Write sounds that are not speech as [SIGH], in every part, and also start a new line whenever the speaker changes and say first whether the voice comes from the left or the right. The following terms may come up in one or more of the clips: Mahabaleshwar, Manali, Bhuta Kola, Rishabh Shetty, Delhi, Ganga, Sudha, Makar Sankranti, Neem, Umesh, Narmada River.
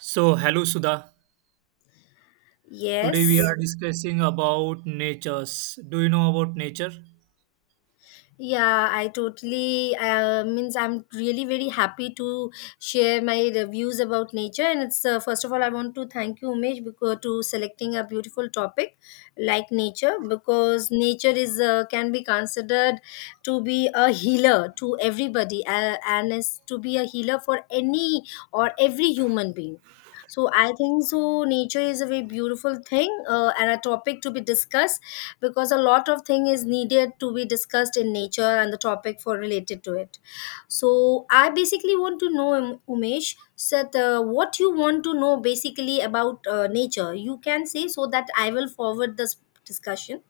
right: So, hello Sudha. Today we
left: Yes.
right: are discussing about natures. Do you know about nature?
left: Yeah, I totally means I'm really very happy to share my reviews about nature. And it's first of all, I want to thank you, Umesh, because to selecting a beautiful topic like nature, because nature is can be considered to be a healer to everybody, and is to be a healer for any or every human being. So I think so. Nature is a very beautiful thing and a topic to be discussed because a lot of thing is needed to be discussed in nature and the topic for related to it. So I basically want to know, Umesh, that what you want to know basically about nature, you can say, so that I will forward this discussion.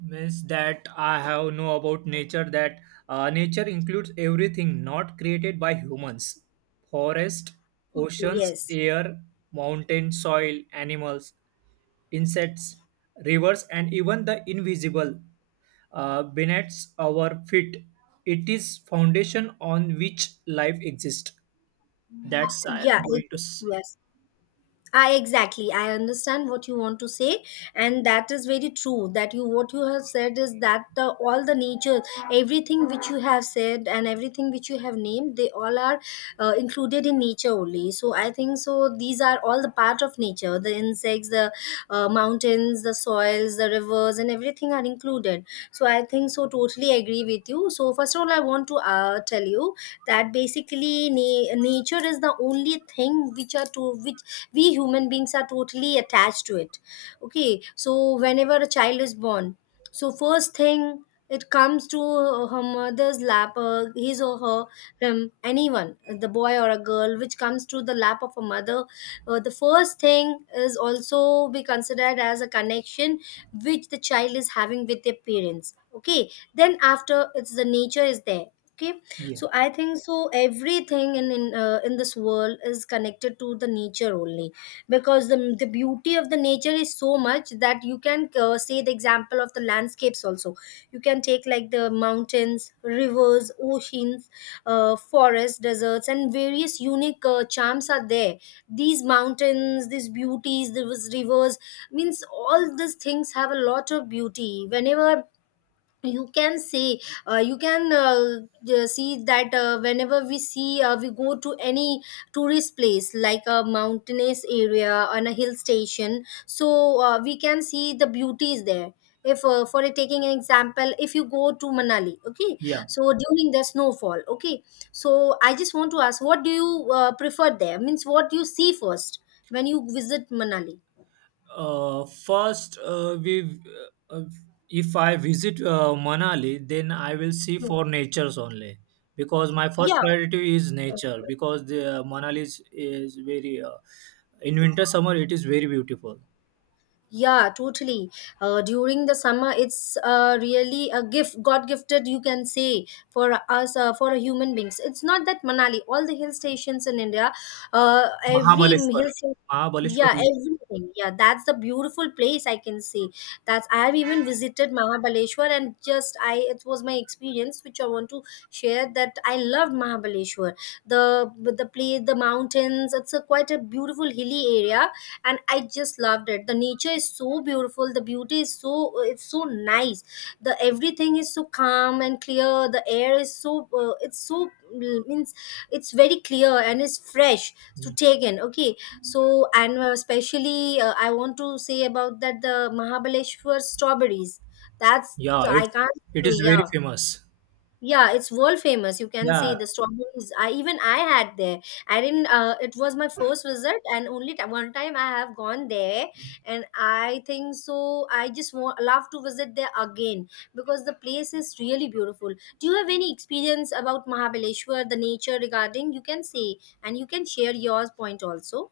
right: Means that I have know about nature that nature includes everything not created by humans. Forest,
left: Okay,
right: oceans,
left: yes.
right: air, mountain, soil, animals, insects, rivers, and even the invisible beneath our feet. It is foundation on which life exists. That's I
left: yeah
right: am
left: it-
right: going to. S-
left: yes, I I understand what you want to say, and that is very true. That you, what you have said is that all the nature, everything which you have said and everything which you have named, they all are included in nature only. So I think so. These are all the part of nature. The insects, the mountains, the soils, the rivers, and everything are included. So I think so. Totally agree with you. So first of all, I want to tell you that basically nature is the only thing which are to which we human beings are totally attached to it. Okay, so whenever a child is born, so first thing it comes to her mother's lap, his or her, anyone, the boy or a girl which comes to the lap of a mother, the first thing is also be considered as a connection which the child is having with their parents. Okay, then after it's the nature is there. Okay,
right: Yeah.
left: so I think so, everything in this world is connected to the nature only, because the beauty of the nature is so much that you can say the example of the landscapes also. You can take like the mountains, rivers, oceans, forests, deserts, and various unique charms are there. These mountains, these beauties, these rivers, means all these things have a lot of beauty. Whenever you can say, you can see that, whenever we see, we go to any tourist place like a mountainous area and a hill station, so we can see the beauties there. If taking an example, if you go to Manali, okay,
right: Yeah.
left: so during the snowfall, okay, so I just want to ask, what do you prefer there, means what do you see first when you visit Manali?
right: First, we uh, uh, if I visit Manali, then I will see for natures only because my first
left: Yeah.
right: priority is nature because the Manali is very in winter summer it is very beautiful.
left: Yeah, totally. During the summer, it's really a gift, God gifted, you can say, for us, for human beings. It's not that Manali, all the hill stations in India, every
right: Mahabaleshwar,
left: hill station.
right: Mahabaleshwar,
left: Yeah,
right: is,
left: everything. Yeah, that's the beautiful place I can say. That's I have even visited Mahabaleshwar, and just I it was my experience which I want to share, that I loved Mahabaleshwar. The place, the mountains. It's a quite a beautiful hilly area, and I just loved it. The nature is so beautiful, the beauty is so, it's so nice. The everything is so calm and clear. The air is so it's so means it's very clear and it's fresh to
right: yeah,
left: take in. Okay, so and especially I want to say about that the Mahabaleshwar strawberries, that's,
right: yeah,
left: I
right: it's
left: can't
right: it is
left: say.
right: very
left: Yeah,
right: famous.
left: yeah, it's world famous. You can say
right: Yeah,
left: the strawberries. I even I had there. I didn't. It was my first visit, and only one time I have gone there, and I think so. I just want love to visit there again, because the place is really beautiful. Do you have any experience about Mahabaleshwar, the nature regarding? You can say, and you can share your point also.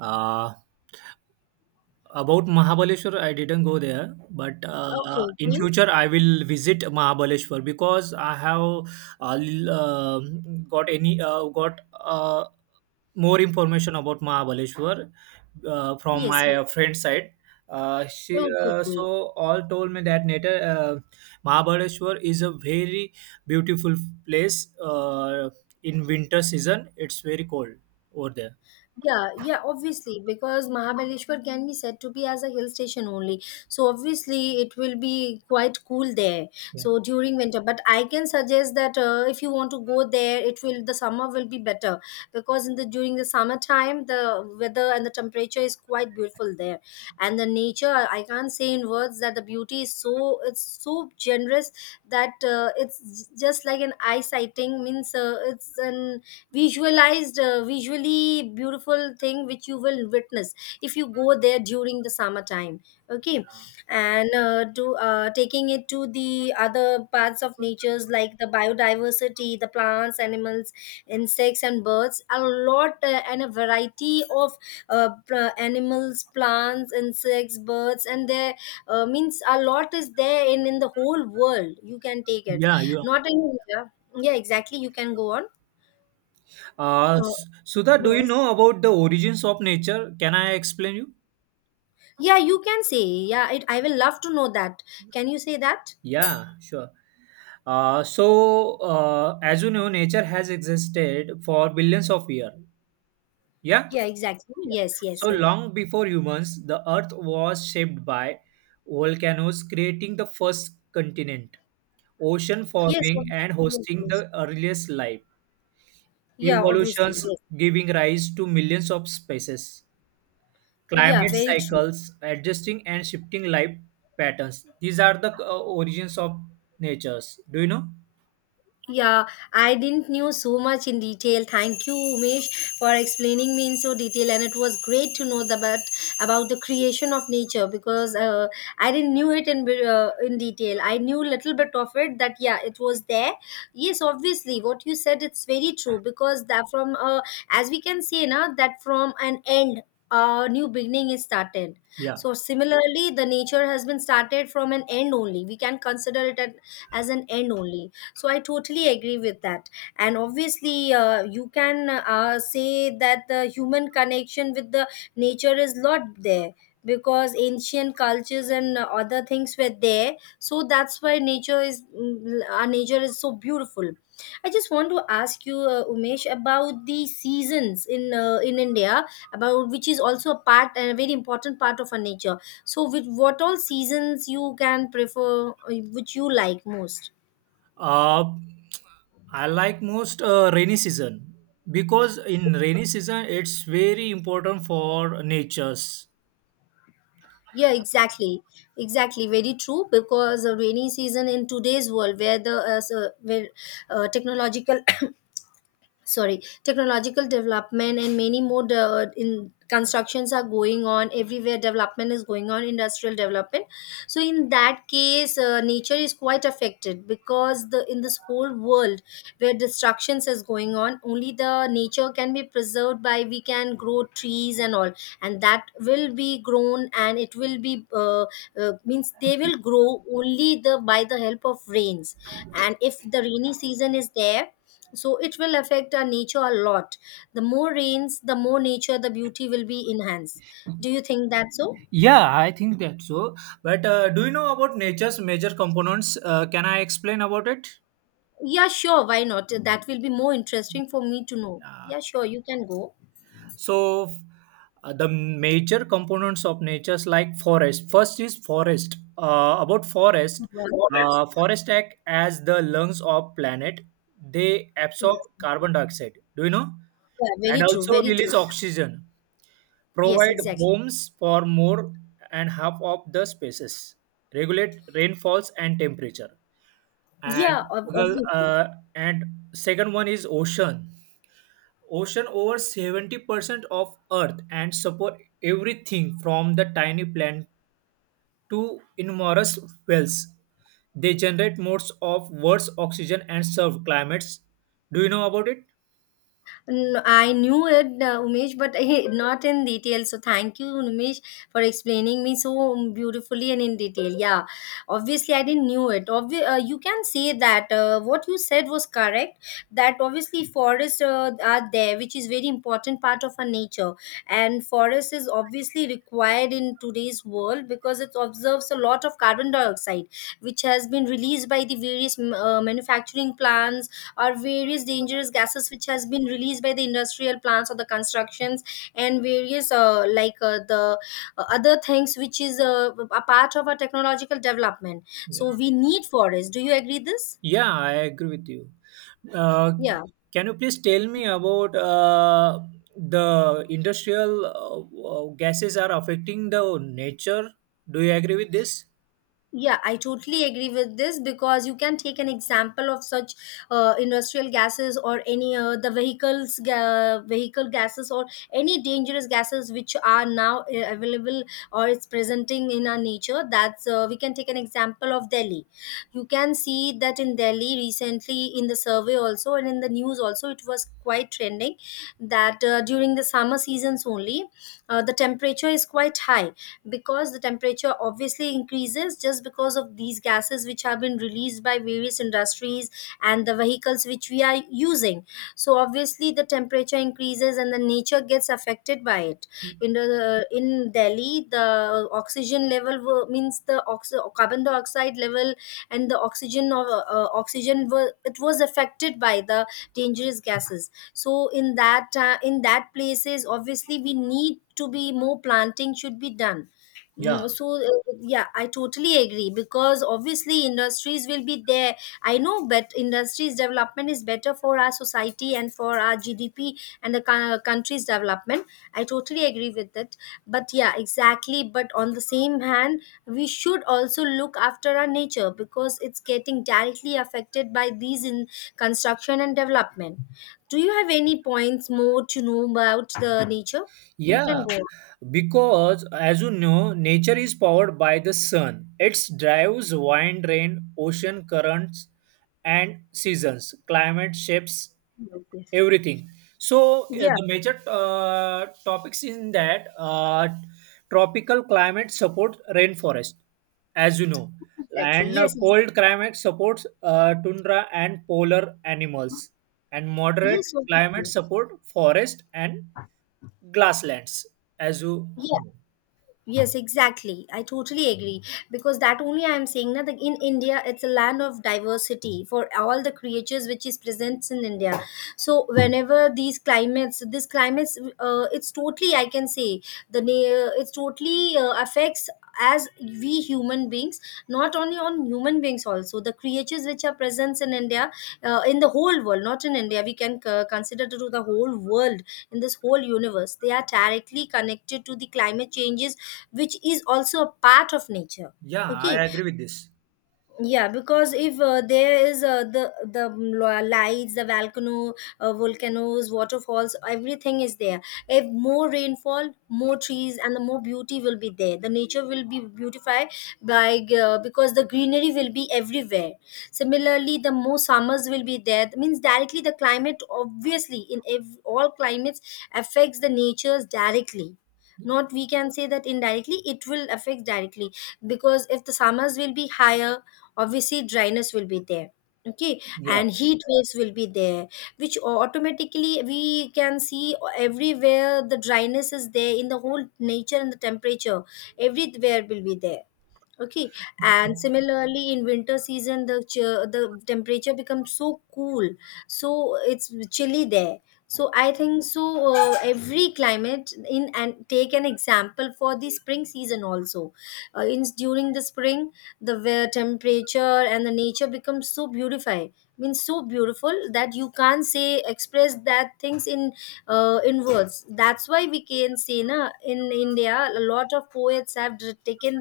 right: uh, about Mahabaleshwar, I didn't go there, but
left: Okay,
right: in
left: okay.
right: future I will visit Mahabaleshwar because I have got any got more information about Mahabaleshwar from my
left: Yes, yes.
right: friend's side. She
left: Okay, okay.
right: so all told me that later Mahabaleshwar is a very beautiful place in winter season. It's very cold over there.
left: Yeah, yeah, obviously, because Mahabaleshwar can be said to be as a hill station only. So obviously, it will be quite cool there.
right: Yeah,
left: So during winter, but I can suggest that if you want to go there, it will the summer will be better, because in the during the summertime, the weather and the temperature is quite beautiful there, and the nature, I can't say in words that the beauty is so, it's so generous, that it's just like an eye sighting, means it's an visualized visually beautiful thing which you will witness if you go there during the summertime. Okay, and to taking it to the other parts of natures, like the biodiversity, the plants, animals, insects, and birds, a lot, and a variety of animals, plants, insects, birds, and there, means a lot is there in the whole world, you can take it,
right: yeah, you
left: not in. Yeah. Yeah, exactly, you can go on.
right: S- Sudha, do you
left: Yes.
right: know about the origins of nature? Can I explain you?
left: Yeah, you can say. Yeah, it, I will love to know that. Can you say that?
right: Yeah, sure. As you know, nature has existed for billions of years. Yeah? Yeah.
left: Yeah, exactly. Yes, yes,
right: So
left: yes.
right: long before humans, the earth was shaped by volcanoes, creating the first continent, ocean
left: Yes,
right: forming
left: ob-
right: and
left: yes,
right: hosting
left: yes.
right: the earliest life,
left: Yeah, obviously.
right: evolutions
left: Yes.
right: giving rise to millions of species.
left: Yeah,
right: Climate
left: very true.
right: cycles, adjusting and shifting life patterns. These are the origins of natures. Do you know?
left: Yeah, I didn't knew so much in detail. Thank you, Umesh, for explaining me in so detail, and it was great to know about the creation of nature, because I didn't knew it in detail. I knew little bit of it, that yeah, it was there. Yes, obviously, what you said it's very true, because that from as we can say now, that from an end, a new beginning is started.
right: Yeah.
left: So similarly, the nature has been started from an end only. We can consider it at, as an end only. So I totally agree with that. And obviously you can say that the human connection with the nature is not there, because ancient cultures and other things were there. So that's why nature is, our nature is so beautiful. I just want to ask you, Umesh, about the seasons in India, about which is also a part and a very important part of our nature. So with what all seasons you can prefer, which you like most?
right: Uh, I like most rainy season because in rainy season it's very important for natures.
left: Yeah, exactly. Exactly. Very true. Because a rainy season in today's world, where the where technological [COUGHS] sorry, technological development and many more in constructions are going on, everywhere development is going on, industrial development. So in that case, nature is quite affected, because the in this whole world where destructions is going on, only the nature can be preserved by we can grow trees and all, and that will be grown, and it will be means they will grow only the by the help of rains. And if the rainy season is there, so it will affect our nature a lot. The more rains, the more nature, the beauty will be enhanced. Do you think that so?
right: Yeah, I think that so. But do you know about nature's major components? Can I explain about it?
left: Yeah, sure, why not, that will be more interesting for me to know. Yeah, sure, you can go.
right: So the major components of natures like forest. First is forest. About forest,
left: Yeah,
right: forest act as the lungs of planet. They absorb
left: yes.
right: carbon dioxide. Do you know?
left: Yeah, very
right: And
left: true,
right: also
left: very
right: release
left: true.
right: oxygen.
left: Yes,
right: Provide
left: exactly.
right: homes for more and half of the spaces. Regulate rainfalls and temperature. And
left: Obviously.
right: uh, and second one is ocean over 70% of earth and support everything from the tiny plant to enormous whales. They generate modes of worse oxygen and serve climates. Do you know about it?
left: I knew it, Umesh, but not in detail. So thank you, Umesh, for explaining me so beautifully and in detail. Yeah, obviously I didn't knew it. You can say that what you said was correct. That obviously forests are there, which is very important part of our nature, and forest is obviously required in today's world, because it observes a lot of carbon dioxide, which has been released by the various manufacturing plants or various dangerous gases which has been released by the industrial plants or the constructions and various the other things which is a part of our technological development.
right: Yeah.
left: So we need forest, do you agree this?
right: Yeah, I agree with you. uh,
left: Yeah.
right: can you please tell me about the industrial gases are affecting the nature? Do you agree with this?
left: Yeah, I totally agree with this, because you can take an example of such industrial gases or any the vehicles vehicle gases or any dangerous gases which are now available or it's presenting in our nature. That's we can take an example of Delhi. You can see that in Delhi recently in the survey also, and in the news also, it was quite trending that during the summer seasons only, the temperature is quite high because the temperature obviously increases just because of these gases which have been released by various industries and the vehicles which we are using, so obviously the temperature increases and the nature gets affected by it. In Delhi, the oxygen level means the carbon dioxide level and the oxygen of oxygen were, it was affected by the dangerous gases. So in that, in that places obviously we need to be, more planting should be done.
right: Yeah.
left: So, yeah, I totally agree because obviously industries will be there. I know, but industries development is better for our society and for our GDP and the country's development. I totally agree with that. But yeah, exactly. But on the same hand, we should also look after our nature because it's getting directly affected by these in construction and development. Do you have any points more to know about the nature? You can
right: Yeah,
left: go on.
right: because, as you know, nature is powered by the sun. It drives wind, rain, ocean currents, and seasons. Climate shapes everything. So,
left: Yeah.
right: the major topics in that, tropical climate supports rainforest, as you know,
left: Exactly.
right: and
left: Yes. Exactly.
right: cold climate supports tundra and polar animals, and moderate
left: Yes.
right: climate
left: Obviously.
right: support forest and Glasslands, as you
left: Yeah. Yes, exactly. I totally agree because that only I am saying that in India it's a land of diversity for all the creatures which is present in India. So whenever these climates, this climates, it's totally I can say, it's totally affects as we human beings, not only on human beings, also the creatures which are present in India, in the whole world, not in India, we can consider to the whole world, in this whole universe they are directly connected to the climate changes, which is also a part of nature.
right: Yeah,
left: Okay.
right: I agree with this.
left: Yeah, because if there is, the lights, the volcano, volcanoes, waterfalls, everything is there. If more rainfall, more trees, and the more beauty will be there, the nature will be beautified by, because the greenery will be everywhere. Similarly, the more summers will be there, that means directly the climate, obviously, all climates affects the natures directly, not we can say that indirectly, it will affect directly, because if the summers will be higher, obviously dryness will be there. Okay.
right: Yeah,
left: And heat waves will be there, which automatically we can see everywhere, the dryness is there in the whole nature, and the temperature everywhere will be there. Okay. And similarly, in winter season, the temperature becomes so cool, so it's chilly there. So I think so, every climate in, and take an example for the spring season also. In during the spring, the where temperature and the nature becomes so beautified, means so beautiful that you can't say, express that things in, in words. That's why we can say na, in India a lot of poets have taken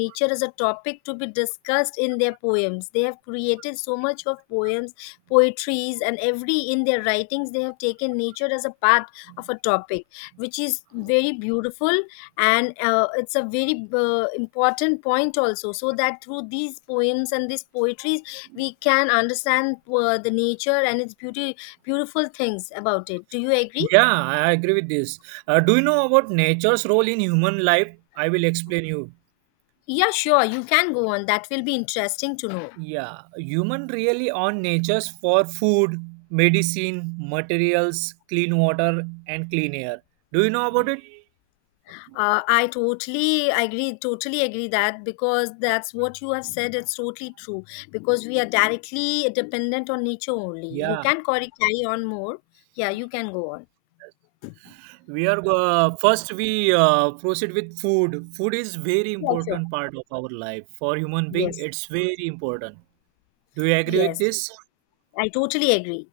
left: nature is a topic to be discussed in their poems. They have created so much of poems, poetries, and every in their writings they have taken nature as a part of a topic, which is very beautiful. And it's a very important point also, so that through these poems and these poetries we can understand the nature and its beauty, beautiful things about it. Do you agree?
right: yeah, I agree with this. Do you know about nature's role in human life? I will explain you.
left: Yeah, sure, you can go on. That will be interesting to know.
right: Yeah, human really on nature's for food, medicine, materials, clean water, and clean air. Do you know about it?
left: I totally agree that, because that's what you have said. It's totally true because we are directly dependent on nature only. You
right: Yeah,
left: can carry on more. Yeah, you can go on.
right: we are first we proceed with food. Food is very
left: Yeah, sure.
right: important part of our life for human being.
left: Yes,
right: It's very important. Do you agree with
left: yes.
right: this?
left: I totally agree.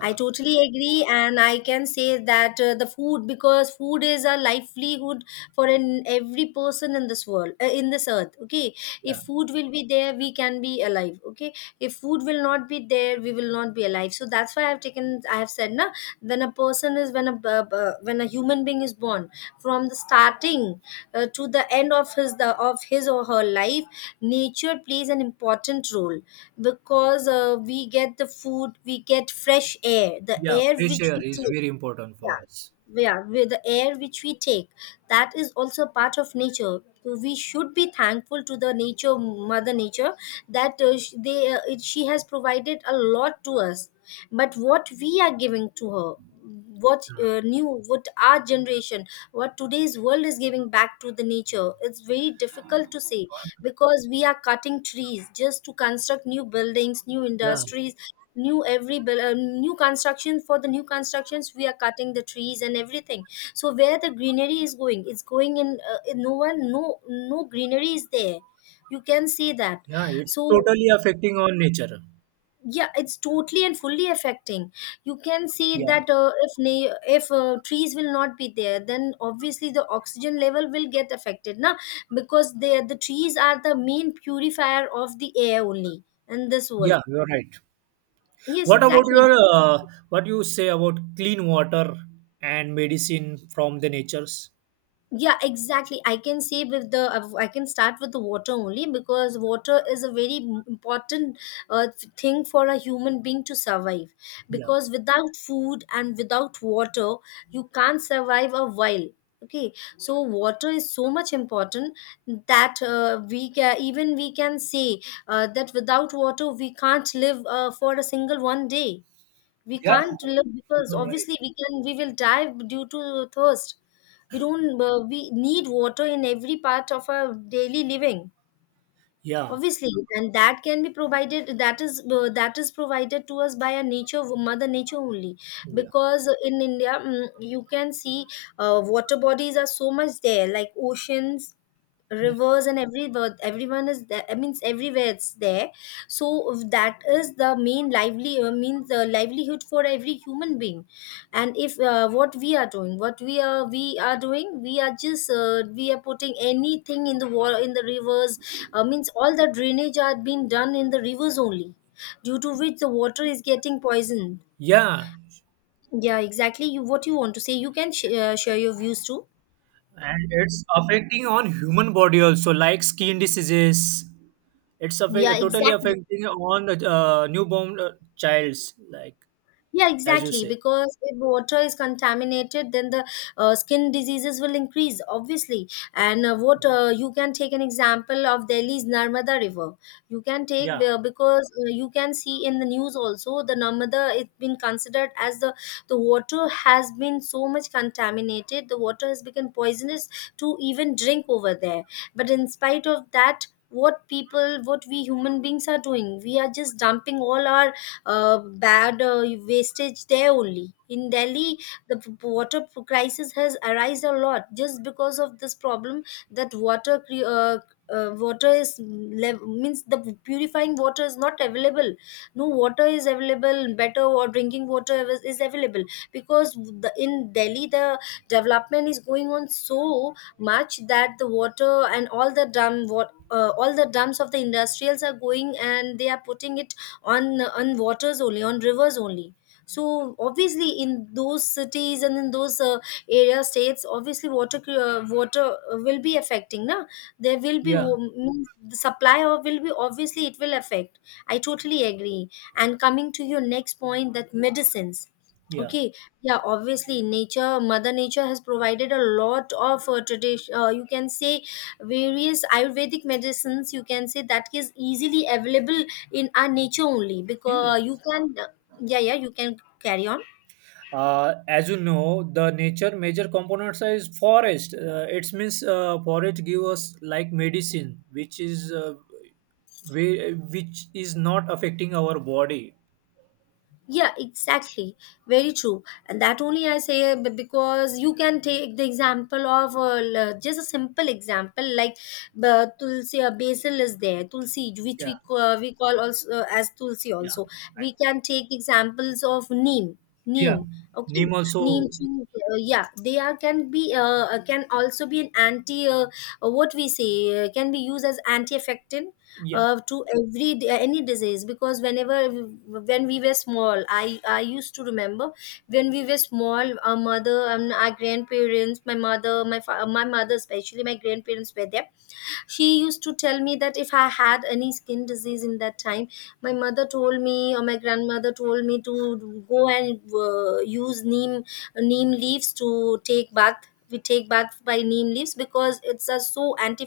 left: I totally agree, and I can say that, the food, because food is a livelihood for an, every person in this world, in this earth. Okay,
right: Yeah,
left: if food will be there, we can be alive. Okay, if food will not be there, we will not be alive. So that's why I've taken, I have said, na, when a person is, when a human being is born, from the starting to the end of his, the of his or her life, nature plays an important role because we get the food, we get fresh air, the
right: yeah,
left: air
right: fresh
left: which
right: air
left: we
right: is
left: take.
right: very important for us.
left: Yeah, yeah, with the air which we take, that is also part of nature. So we should be thankful to the nature, Mother Nature, that they, it, she has provided a lot to us, but what we are giving to her, what new, what our generation, what today's world is giving back to the nature, it's very difficult to say because we are cutting trees just to construct new buildings, new
right: Yeah,
left: industries, new construction, for the new constructions we are cutting the trees and everything. So where the greenery is going? It's going in no one, no greenery is there, you can see that.
right: yeah, it's
left: So
right: totally affecting on nature.
left: yeah, it's totally and fully affecting. You can see
right: Yeah,
left: that if trees will not be there, then obviously the oxygen level will get affected now, because they, the trees, are the main purifier of the air only in this world.
right: yeah, you're right.
left: Yes,
right: What about
left: exactly.
right: your uh, what you say about clean water and medicine from the natures?
left: Yeah, exactly. I can say with the, I can start with the water only, because water is a very important thing for a human being to survive,
right: Yeah,
left: because without food and without water you can't survive a while. Okay, so water is so much important that we can even, we can say that without water we can't live for a single one day, we
right: yeah,
left: can't live, because
right: you're right.
left: obviously we will die due to thirst. We don't uh, we need water in every part of our daily living,
right: Yeah,
left: obviously, and that can be provided, that is, that is provided to us by a nature, Mother Nature only.
right: yeah,
left: Because in India, you can see, water bodies are so much there, like oceans,
right: yeah,
left: rivers, and every, everyone is there, I mean everywhere it's there. So if that is the main lively means the livelihood for every human being, and if what we are doing, what we are doing, we are just, we are putting anything in the water, in the rivers, means all the drainage are being done in the rivers only, due to which the water is getting poisoned.
right: yeah,
left: Yeah, exactly. You, what you want to say, you can share your views too.
right: and it's affecting on human body also, like skin diseases. It's
left: Yeah,
right: affect, totally
left: exactly.
right: affecting on the newborn childs, like
left: Yeah,
right: as you
left: exactly.
right: say.
left: Because if water is contaminated, then the skin diseases will increase, obviously. And water, you can take an example of Delhi's Narmada River. You can take,
right: Yeah.
left: because you can see in the news also. The Narmada, it's been considered as, the water has been so much contaminated. The water has become poisonous to even drink over there. But in spite of that. What people, what we human beings are doing, we are just dumping all our bad wastage there only. In Delhi, the water crisis has arise a lot, just because of this problem that water is means the purifying water is not available, no water is available, better or drinking water is available, because the, in Delhi the development is going on so much that the water and all the dump, what, all the dumps of the industrials are going, and they are putting it on waters only, on rivers only. So obviously in those cities and in those area, states, obviously water will be affecting, na, there will be
right: Yeah,
left: means the supply of will be, obviously it will affect. I totally agree. And coming to your next point, that medicines.
right: yeah.
left: Okay. Yeah, obviously nature, Mother Nature, has provided a lot of tradition, you can say various ayurvedic medicines, you can say that is easily available in our nature only, because you
right: Yes.
left: can. Yeah, yeah, you can carry on.
right: As you know, the nature major components is forest. It means forest give us like medicine, which is which is not affecting our body.
left: Yeah, exactly. Very true. And that only I say because you can take the example of, just a simple example like, tulsi, basil is there, tulsi, which
right: Yeah,
left: we, we call also as tulsi
right: yeah,
left: also, we can take examples of neem,
right: yeah.
left: neem. Okay,
right: Neem also.
left: neem tree. Yeah, they are, can be, can also be an anti. What we say, can be used as anti-effective
right: Yeah,
left: to every any disease, because whenever, when we were small, I used to remember, when we were small, our mother and our grandparents, my mother, my mother especially, my grandparents were there. She used to tell me that if I had any skin disease, in that time my mother told me, or my grandmother told me, to go and use neem leaves to take bath. We take bath by neem leaves, because it's a so anti,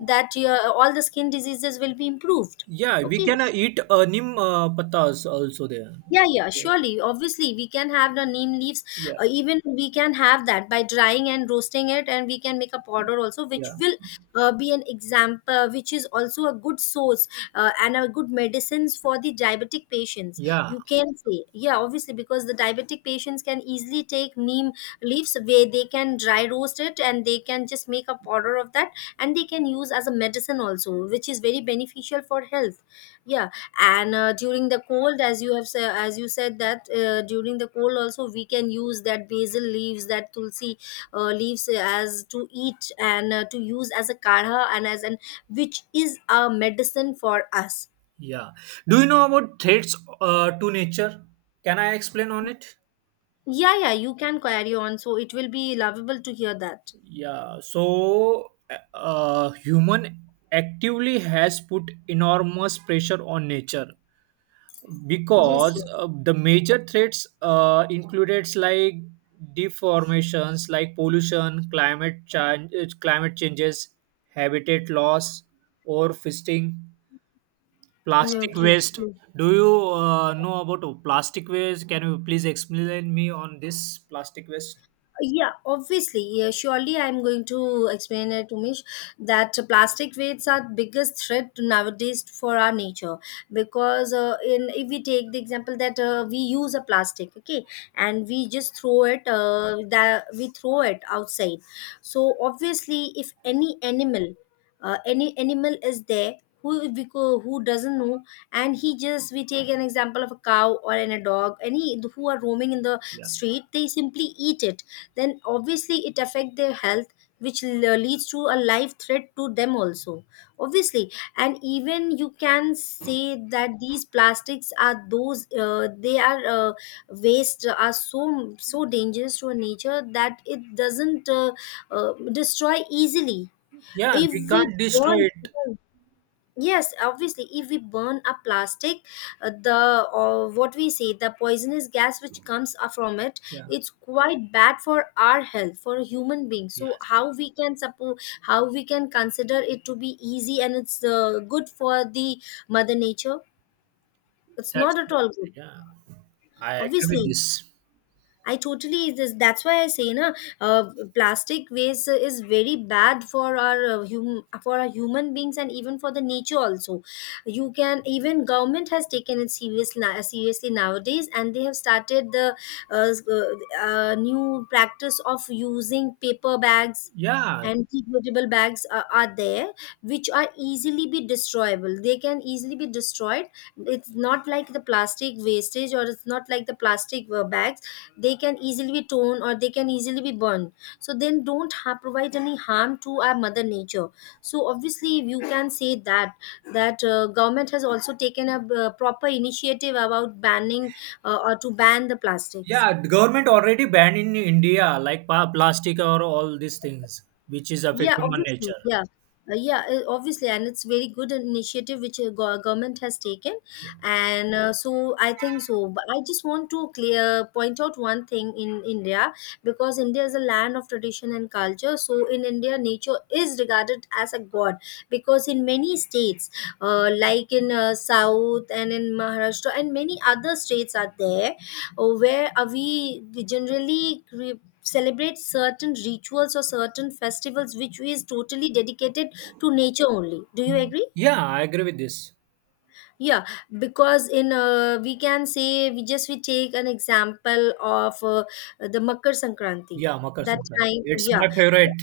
left: that your all the skin diseases will be improved.
right: yeah. We
left: Okay.
right: can eat neem patas also there.
left: Yeah, yeah, surely. Obviously, we can have the neem leaves.
right: Yeah,
left: Even we can have that by drying and roasting it, and we can make a powder also, which
right: yeah,
left: will be an example, which is also a good source, and a good medicines for the diabetic patients.
right: yeah,
left: You can say, yeah, obviously, because the diabetic patients can easily take neem leaves where they can dry roast it and they can just make a powder of that, and they can use as a medicine also, which is very beneficial for health. Yeah, and during the cold as you said that during the cold also we can use that basil leaves, that tulsi leaves as to eat and to use as a kadha and as an which is a medicine for us.
right: yeah. Do you know about threats to nature? Can I explain on it?
left: Yeah, you can carry on, so it will be lovable to hear that.
right: Yeah, so human actively has put enormous pressure on nature
left: Yes,
right: because
left: yes.
right: the major threats included like deformations like pollution, climate changes, habitat loss, overfishing,
left: Yeah,
right: plastic
left: okay.
right: waste.
left: Okay.
right: Do you know about plastic waste? Can you please explain me on this plastic waste?
left: Yeah, obviously. Yeah, surely I'm going to explain it to Mish that plastic waste are biggest threat nowadays for our nature, because in if we take the example that we use a plastic, okay, and we just throw it, that we throw it outside. So obviously if any animal, any animal is there, who doesn't know, and he just we take an example of a cow or an, a dog, any who are roaming in the
right: Yeah.
left: street, they simply eat it. Then obviously it affect their health, which leads to a life threat to them also, obviously. And even you can say that these plastics are those, they are waste are so so dangerous to our nature that it doesn't destroy easily.
right: Yeah,
left: If
right: we
left: we
right: can't destroy
left: burn.
right: it.
left: Yes, obviously, if we burn a plastic, the or what we say the poisonous gas which comes from it,
right: Yeah.
left: it's quite bad for our health, for a human being. So how we can support, how we can consider it to be easy and it's good for the mother nature? It's
right: That's
left: not at
right: what-
left: all good,
right: yeah, I agree with
left: obviously.
right: this.
left: I totally this. That's why I say, na, plastic waste is very bad for our for our human beings and even for the nature also. You can even government has taken it seriously nowadays, and they have started the new practice of using paper bags.
right: Yeah,
left: And degradable bags are there, which are easily be destroyable. They can easily be destroyed. It's not like the plastic wastage, or it's not like the plastic bag, they can easily be torn or they can easily be burned, so then don't ha- provide any harm to our mother nature. So obviously you can say that government has also taken a proper initiative about banning or to ban the plastics.
right: yeah. The government already banned in India like pa- plastic or all these things, which is
left: Yeah,
right: affecting on
left: obviously.
right: nature.
left: Yeah. Yeah, obviously, and it's very good initiative which government has taken, and so I think so. But I just want to clear point out one thing in India, because India is a land of tradition and culture. So in India, nature is regarded as a god, because in many states, like in South and in Maharashtra and many other states are there, where we generally celebrate certain rituals or certain festivals which is totally dedicated to nature only. Do you agree?
right: Yeah, I agree with this.
left: Yeah, because in we can say, we take an example of the Makar Sankranti,
right: Yeah, Makar
left: that
right: Sankranti.
left: time.
right: It's
left: Yeah,
right: my favorite.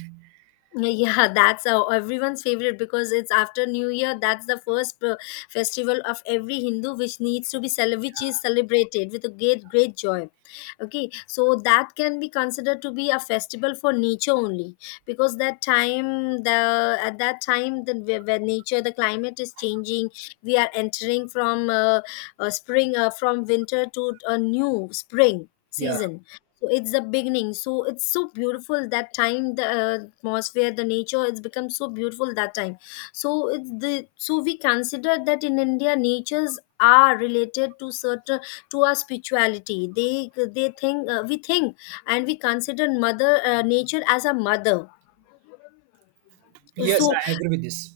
left: yeah, that's everyone's favorite because it's after New Year. That's the first festival of every Hindu, which needs to be cele- which is celebrated with a great joy. Okay, so that can be considered to be a festival for nature only, because that time the at that time, the where nature, the climate is changing. We are entering from spring from winter to a new spring
right: Yeah.
left: season. So it's the beginning. So it's so beautiful that time, the atmosphere, the nature, it's become so beautiful that time. So it's the, so we consider that in India natures are related to certain, to our spirituality. They think We think and we consider mother nature as a mother.
right: Yes,
left: So
right: I agree with this.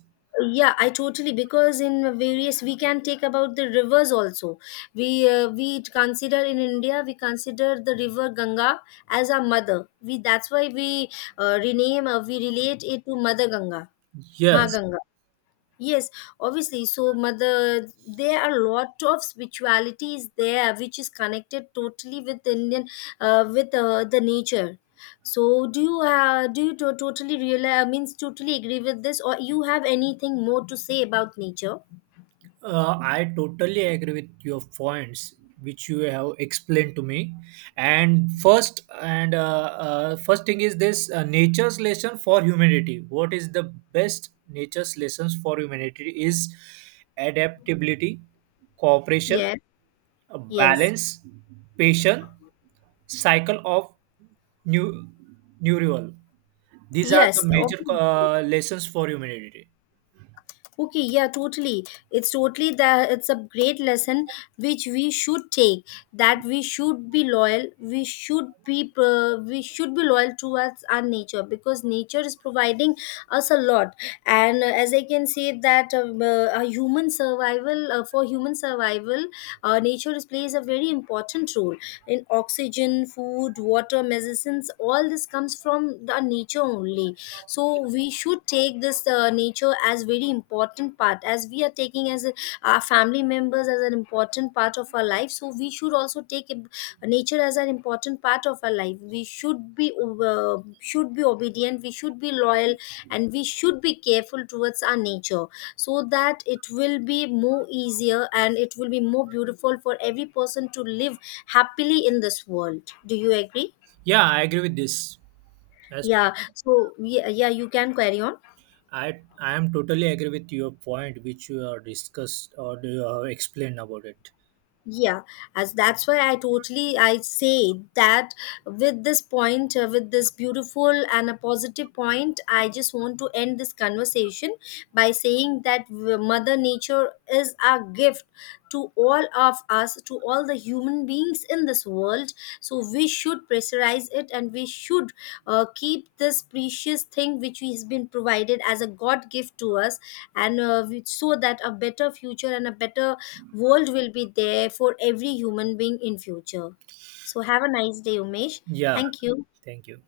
left: yeah, I totally, because in various, we can take about the rivers also. We consider in India, we consider the river Ganga as our mother. We That's why we rename we relate it to mother Ganga, Ma
right: Yes.
left: Ganga. Yes, obviously. So, mother, there are a lot of spiritualities there, which is connected totally with Indian, with the nature. So, do you totally realize? Means totally agree with this, or you have anything more to say about nature?
right: I totally agree with your points which you have explained to me. And first thing is this nature's lesson for humanity. What is the best nature's lessons for humanity is adaptability, cooperation,
left: Yeah. Yes.
right: balance, patience, cycle of new neural. These are the
left: Yes.
right: major
left: Obviously.
right: lessons for humanity.
left: Okay, yeah, totally. It's totally that it's a great lesson which we should take. That we should be loyal. We should be loyal towards our nature, because nature is providing us a lot. And as I can say that a human survival for human survival, nature is- plays a very important role in oxygen, food, water, medicines. All this comes from the nature only, so we should take this nature as very important part, as we are taking as a, our family members as an important part of our life, so we should also nature as an important part of our life. We should be obedient, we should be loyal, and we should be careful towards our nature, so that it will be more easier and it will be more beautiful for every person to live happily in this world. Do you agree?
right: Yeah, I agree with this. As
left: Yeah, so yeah, yeah, you can carry on.
right: I am totally agree with your point, which you have discussed or you have explained about it.
left: Yeah, as that's why I totally, I say that with this point, with this beautiful and a positive point, I just want to end this conversation by saying that mother nature is a gift to all of us, to all the human beings in this world. So we should pressurize it and we should keep this precious thing which has been provided as a god gift to us, and so that a better future and a better world will be there for every human being in future. So have a nice day, Umesh,
right: Yeah,
left: thank you.
right: thank you.